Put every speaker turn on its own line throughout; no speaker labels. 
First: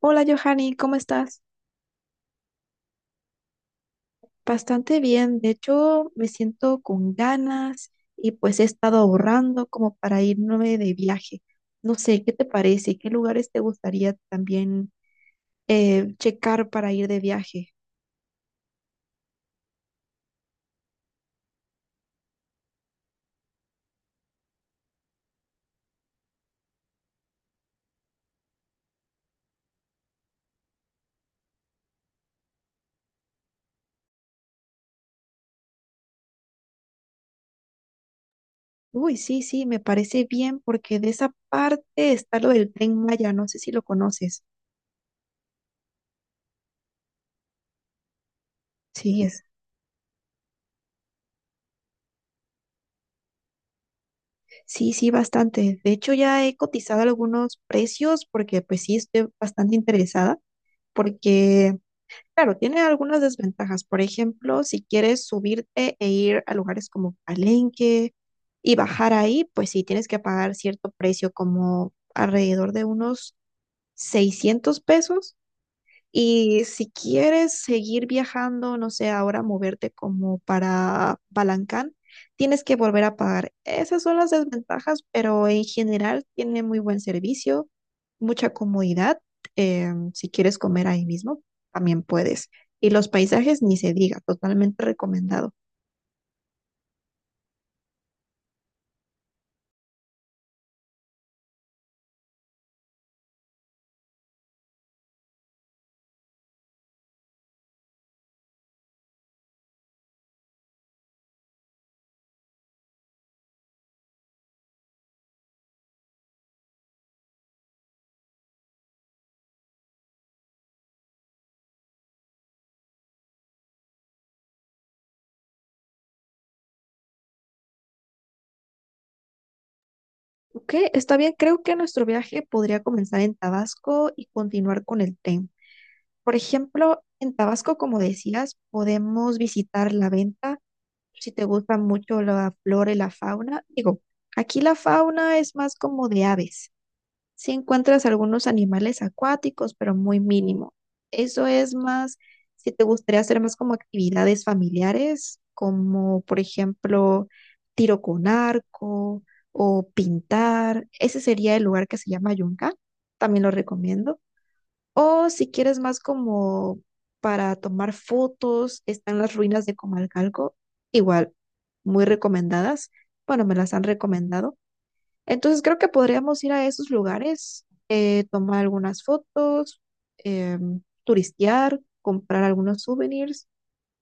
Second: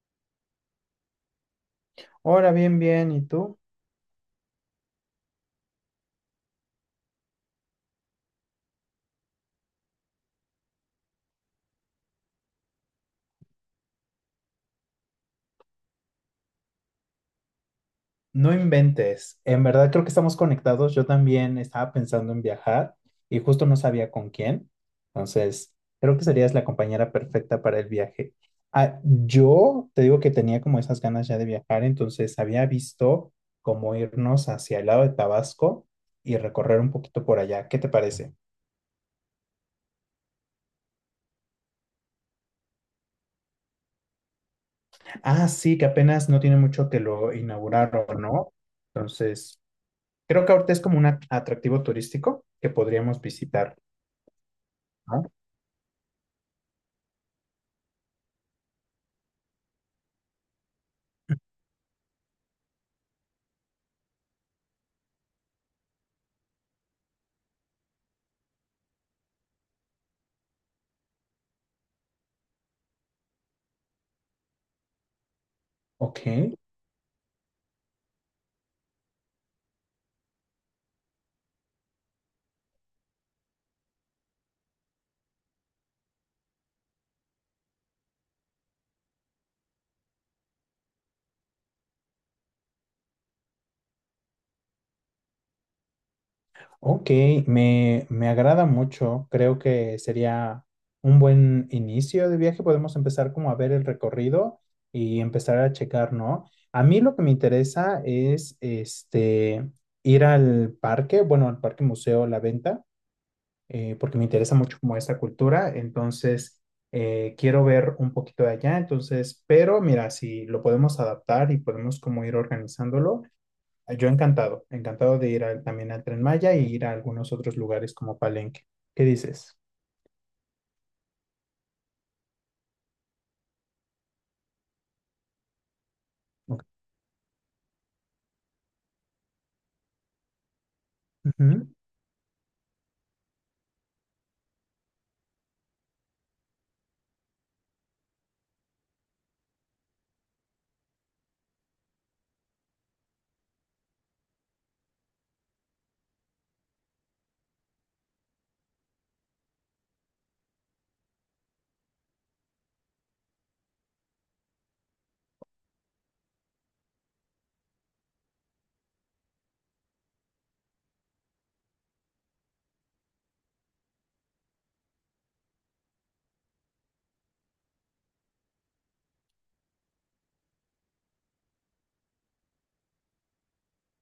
Hola Johanny, ¿cómo estás?
Ahora bien, bien, ¿y tú?
Bastante bien, de hecho me siento con ganas y pues he estado ahorrando como para irme de viaje. No sé, ¿qué te parece? ¿Qué lugares te gustaría también checar para ir de viaje?
No inventes. En verdad creo que estamos conectados. Yo también estaba pensando en viajar y justo no sabía con quién. Entonces, creo que serías la compañera perfecta para el viaje. Ah, yo te digo que tenía como esas ganas ya de viajar, entonces había visto cómo irnos hacia el lado de Tabasco y recorrer un poquito por allá. ¿Qué te parece?
Uy, sí, sí, me parece bien porque de esa parte está lo del Tren Maya, no sé si lo conoces.
Ah, sí, que apenas no tiene mucho que lo inauguraron, ¿no?
Sí,
Entonces, creo que ahorita es como un atractivo turístico que podríamos visitar,
sí, sí,
¿no?
bastante. De hecho ya he cotizado algunos precios porque pues sí, estoy bastante interesada porque Claro, tiene algunas desventajas. Por ejemplo, si quieres subirte e ir a lugares como Palenque y bajar ahí, pues sí tienes que pagar cierto precio, como alrededor de unos 600 pesos.
Ok,
Y si quieres seguir viajando, no sé, ahora moverte como para Balancán, tienes que volver a pagar. Esas son las desventajas, pero en general tiene muy buen servicio, mucha comodidad. Si quieres comer ahí mismo, también puedes. Y los paisajes, ni se diga, totalmente recomendado.
ok, me agrada mucho. Creo que sería un buen inicio de viaje. Podemos empezar como a ver el recorrido y empezar a checar, ¿no? A mí lo que me interesa es ir al parque, bueno, al parque museo La Venta, porque me interesa mucho como esta cultura, entonces quiero ver un poquito de allá, entonces, pero mira, si lo podemos adaptar y podemos como ir organizándolo, yo encantado, encantado de ir también al Tren Maya y ir a algunos otros lugares como Palenque. ¿Qué dices?
Ok, está bien, creo que nuestro viaje podría comenzar en Tabasco y continuar con el tren. Por
Ok.
ejemplo, en Tabasco, como decías, podemos visitar la venta si te
Ujú.
gusta mucho la flora y la fauna, digo, aquí la fauna es más como de aves. Si encuentras algunos animales acuáticos, pero muy mínimo. Eso es más, si te gustaría hacer más como actividades familiares, como por ejemplo tiro con arco o pintar, ese sería el lugar que se llama Yunga, también lo recomiendo. O si quieres más como para tomar fotos, están las ruinas de Comalcalco, igual, muy recomendadas. Bueno, me las han recomendado. Entonces creo que podríamos ir a esos lugares, tomar algunas fotos, turistear, comprar algunos souvenirs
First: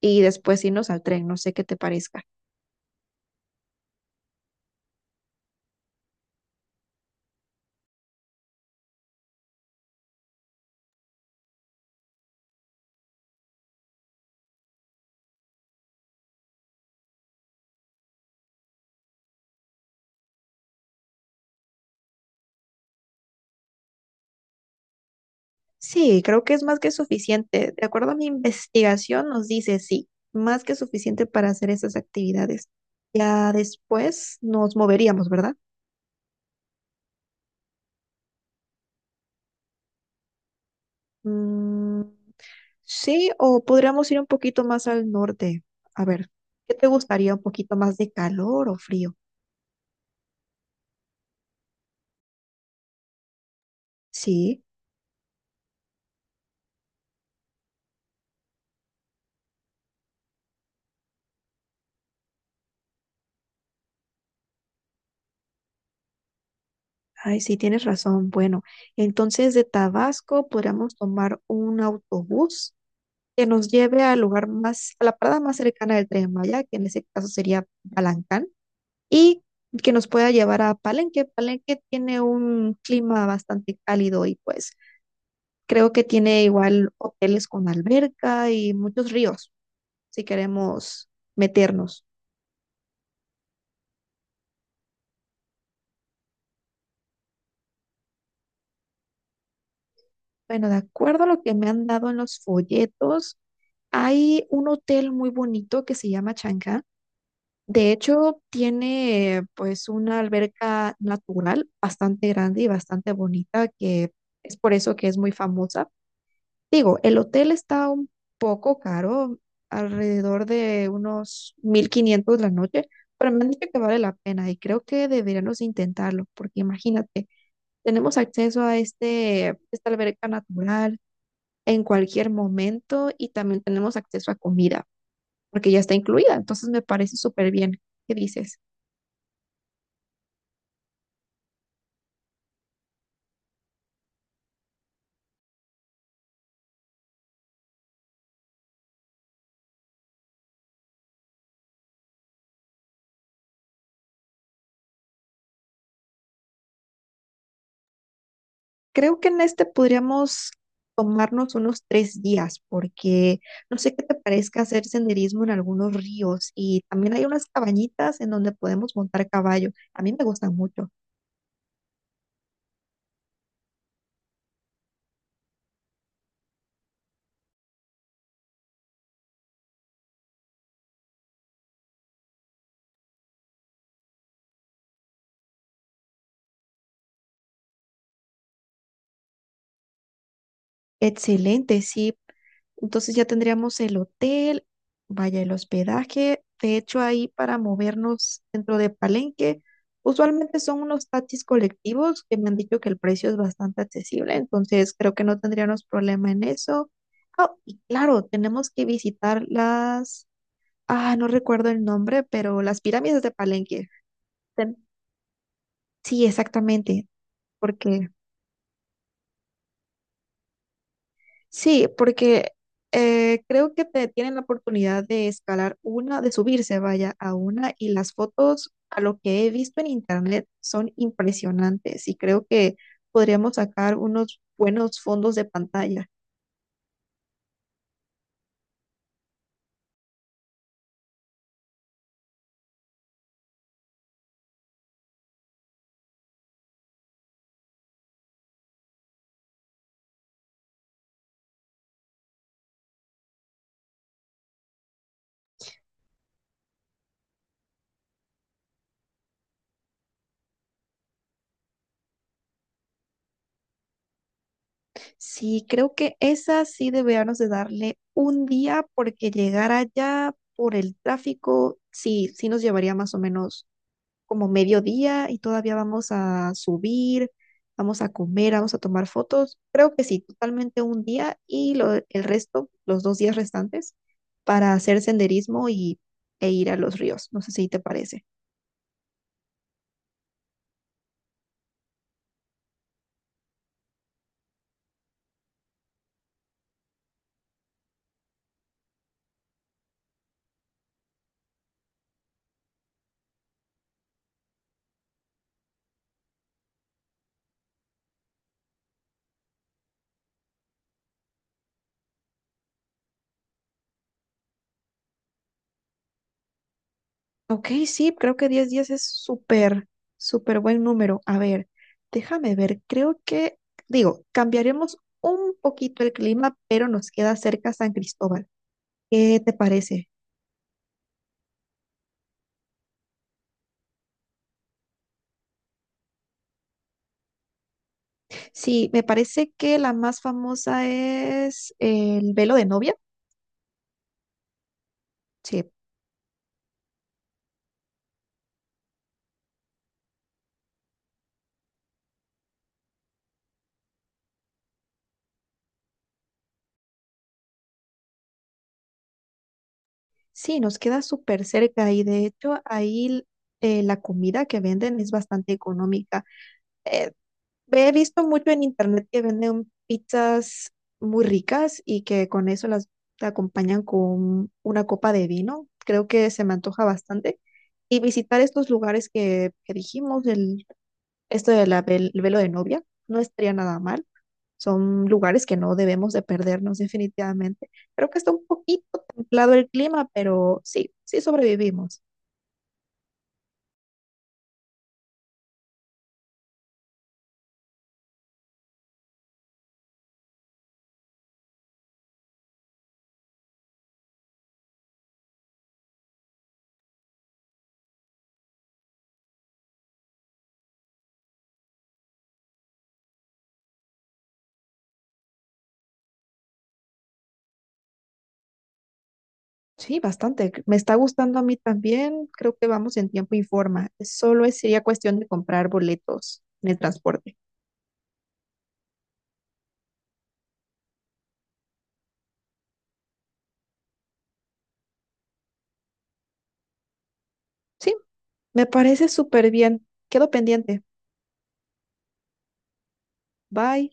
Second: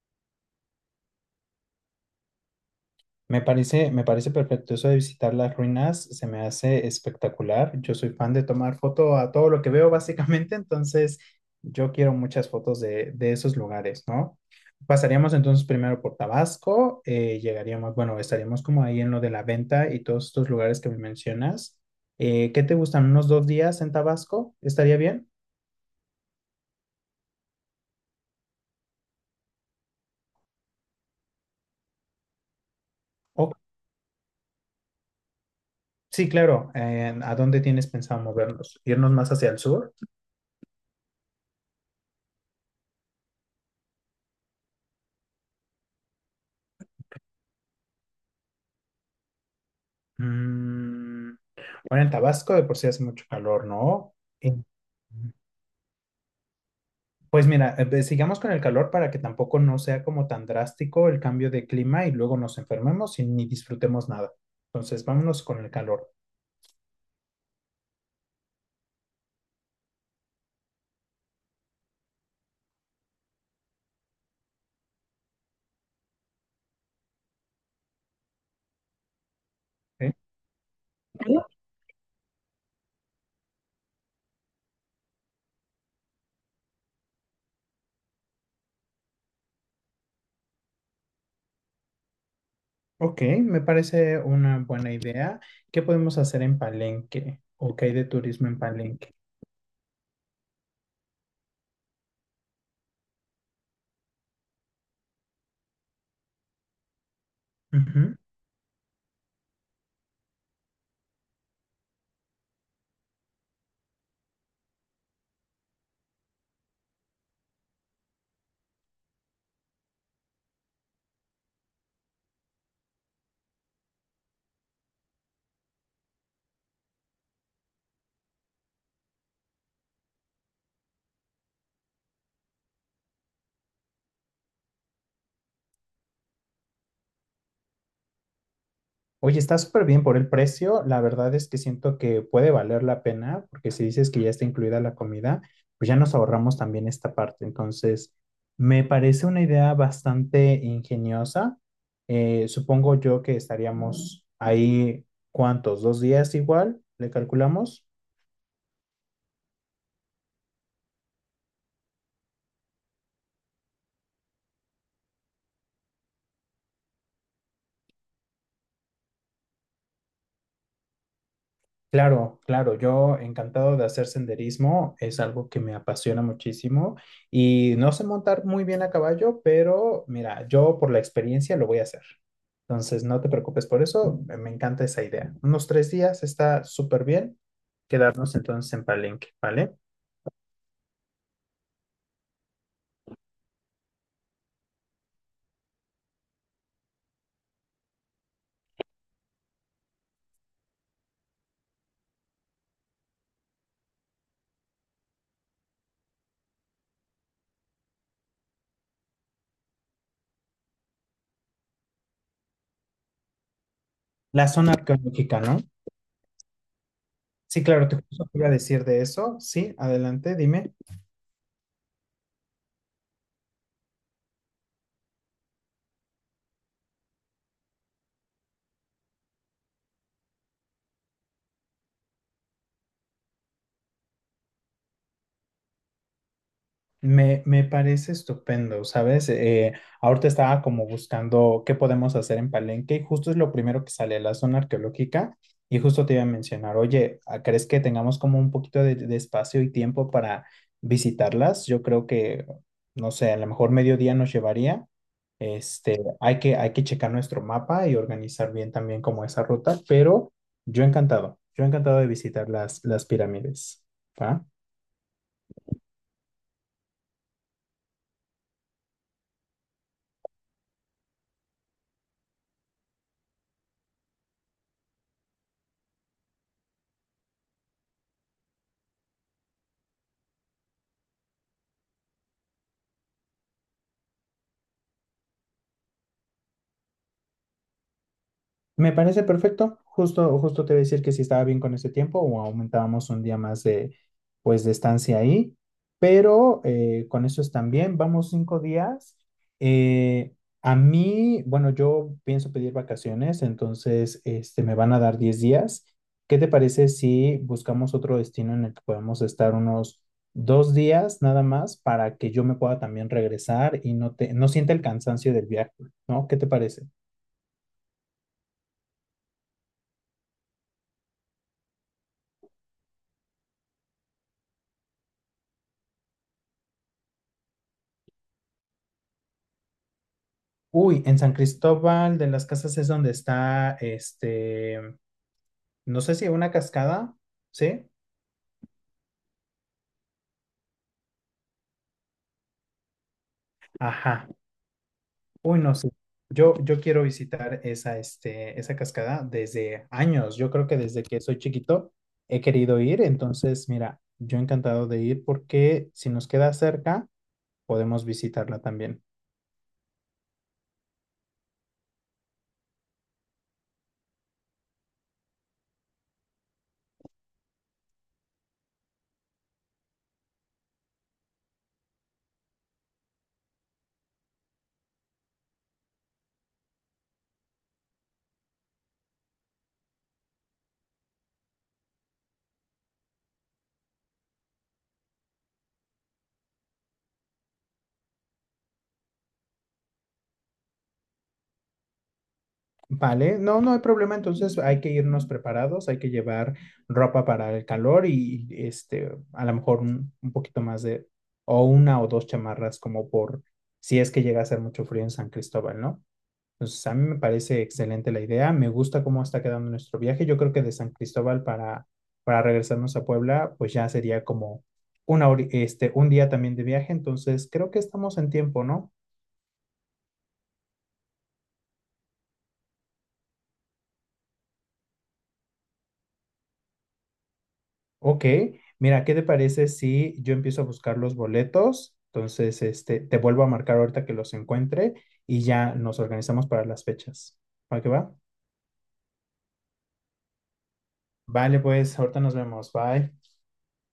y después irnos al tren. No sé qué te parezca.
Me parece perfecto eso de visitar las ruinas, se me hace espectacular. Yo soy fan de tomar foto a todo lo que veo, básicamente, entonces yo quiero muchas fotos de esos lugares, ¿no? Pasaríamos entonces primero por Tabasco, llegaríamos, bueno, estaríamos como ahí en lo de la venta y todos estos lugares que me mencionas. ¿Qué te gustan? ¿Unos 2 días en Tabasco? ¿Estaría bien?
Sí, creo que es más que suficiente. De acuerdo a mi investigación, nos dice sí, más que suficiente para hacer esas actividades. Ya
O-
después nos moveríamos, ¿verdad?
sí, claro. ¿A dónde tienes pensado movernos? ¿Irnos más hacia el sur?
Mm, sí, o podríamos ir un poquito más al norte. A ver, ¿qué te gustaría? ¿Un poquito más de calor o frío?
Mm, bueno, en Tabasco de por sí hace mucho calor, ¿no? Eh,
Sí,
pues mira, sigamos con el calor para que tampoco no sea como tan drástico el cambio de clima y luego nos enfermemos y ni disfrutemos nada. Entonces, vámonos con el calor.
ay, sí, tienes razón. Bueno, entonces de Tabasco podríamos tomar un autobús que nos lleve al lugar más, a la parada más cercana del Tren Maya, que en ese caso sería Balancán. Y que nos
¿Ok?
pueda llevar a Palenque. Palenque tiene un clima bastante cálido y pues creo que tiene igual hoteles con alberca y muchos ríos si queremos meternos.
Ok, me parece una buena idea. ¿Qué podemos hacer en Palenque? ¿O qué hay de turismo en Palenque?
Bueno, de acuerdo a lo que me han dado en los folletos, hay un hotel muy bonito que se llama Chang'an. De
Ujú.
hecho, tiene pues una alberca natural bastante grande y bastante bonita que es por eso que es muy famosa. Digo, el hotel está un poco caro, alrededor de unos 1,500 la noche, pero me han dicho que vale la pena y creo que deberíamos intentarlo, porque imagínate, tenemos acceso a este, esta alberca natural en cualquier momento y también tenemos acceso a comida, porque ya está incluida, entonces me parece súper bien. ¿Qué dices?
Oye, está súper bien por el precio. La verdad es que siento que puede valer la pena, porque si dices que ya está incluida la comida, pues ya nos ahorramos también esta parte. Entonces, me parece una idea bastante ingeniosa. Supongo yo que estaríamos ahí, ¿cuántos? ¿2 días igual? ¿Le calculamos?
Creo que en este podríamos tomarnos unos 3 días, porque no sé qué te parezca hacer senderismo en algunos ríos y también hay unas cabañitas en donde podemos montar caballo. A mí me gustan mucho.
Claro, claro, yo encantado de hacer senderismo, es algo que me apasiona muchísimo y no sé montar muy bien a caballo, pero mira, yo por la experiencia lo voy a hacer. Entonces, no te preocupes por eso, me encanta esa idea. Unos 3 días está súper bien quedarnos entonces en Palenque, ¿vale?
Excelente, sí. Entonces ya tendríamos el hotel, vaya el hospedaje. De hecho, ahí para movernos dentro de Palenque, usualmente son unos taxis colectivos que me han dicho que el precio es bastante accesible, entonces creo que no tendríamos problema en eso. Ah, y claro, tenemos que visitar ah, no recuerdo el nombre, pero las pirámides de Palenque.
La zona
Ten-
arqueológica, ¿no?
Sí, exactamente,
Sí, claro, te
porque
justo te iba a decir de eso. Sí, adelante, dime.
Sí, porque creo que te tienen la oportunidad de escalar una, de subirse, vaya, a una, y las fotos, a lo que he visto en internet, son impresionantes y creo que podríamos sacar unos buenos fondos de pantalla.
Me parece estupendo, ¿sabes? Ahorita estaba como buscando qué podemos hacer en Palenque y justo es lo primero que sale, la zona arqueológica. Y justo te iba a mencionar, oye, ¿crees que tengamos como un poquito de espacio y tiempo para visitarlas? Yo creo que, no sé, a lo mejor mediodía nos llevaría. Hay que checar nuestro mapa y organizar bien también como esa ruta, pero yo encantado de visitar las pirámides. ¿Va?
Sí, creo que esa sí deberíamos de darle un día porque llegar allá por el tráfico, sí, sí nos llevaría más o menos como mediodía y todavía vamos a subir, vamos a comer, vamos a tomar fotos. Creo que sí, totalmente un día y el resto, los 2 días restantes, para hacer senderismo y, e ir a los ríos. No sé si te parece.
Me parece perfecto. Justo, justo te voy a decir que si estaba bien con ese tiempo o aumentábamos un día más pues, de estancia ahí. Pero con eso están bien. Vamos 5 días. Eh, a mí, bueno, yo pienso pedir vacaciones, entonces me van a dar 10 días. ¿Qué te parece si buscamos otro destino en el que podamos estar unos 2 días nada más para que yo me pueda también regresar y no sienta el cansancio del viaje, ¿no? ¿Qué te parece?
Ok, sí, creo que 10 días es súper, súper buen número. A ver, déjame ver, creo que, digo, cambiaremos un poquito el clima, pero nos queda cerca San Cristóbal. ¿Qué te parece?
Uy, en San Cristóbal de las Casas es donde está, no sé si una cascada, ¿sí?
Sí, me parece que la más famosa es el velo de novia.
Ajá. Uy,
Sí,
no, sí. Yo quiero visitar esa cascada desde años. Yo creo que desde que soy chiquito he querido ir. Entonces, mira, yo encantado de ir porque si nos queda cerca, podemos visitarla también.
sí, nos queda súper cerca y de hecho ahí la comida que venden es bastante económica. Eh, He visto mucho en internet que venden pizzas muy ricas y que con eso las te acompañan con una copa de vino. Creo que se me antoja bastante. Y visitar estos lugares que dijimos, esto del velo de novia, no estaría nada mal. Son lugares que no debemos de perdernos definitivamente. Creo que está un poquito templado el clima, pero sí, sí sobrevivimos.
Vale, no, no hay problema, entonces hay que irnos preparados, hay que llevar ropa para el calor y a lo mejor un poquito más de, o una o dos chamarras como por si es que llega a hacer mucho frío en San Cristóbal, ¿no? Entonces a mí me parece excelente la idea, me gusta cómo está quedando nuestro viaje, yo creo que de San Cristóbal para regresarnos a Puebla, pues ya sería como una un día también de viaje, entonces creo que estamos en tiempo, ¿no?
Sí, bastante. Me está gustando a mí también. Creo que vamos en tiempo y forma. Solo sería cuestión de comprar boletos en el transporte.
Ok, mira, ¿qué te parece si yo empiezo a buscar los boletos? Entonces, te vuelvo a marcar ahorita que los encuentre y ya nos organizamos para las fechas. ¿Va que
Sí,
va?
me parece súper bien. Quedo pendiente.
Vale, pues, ahorita nos vemos. Bye.
Bye.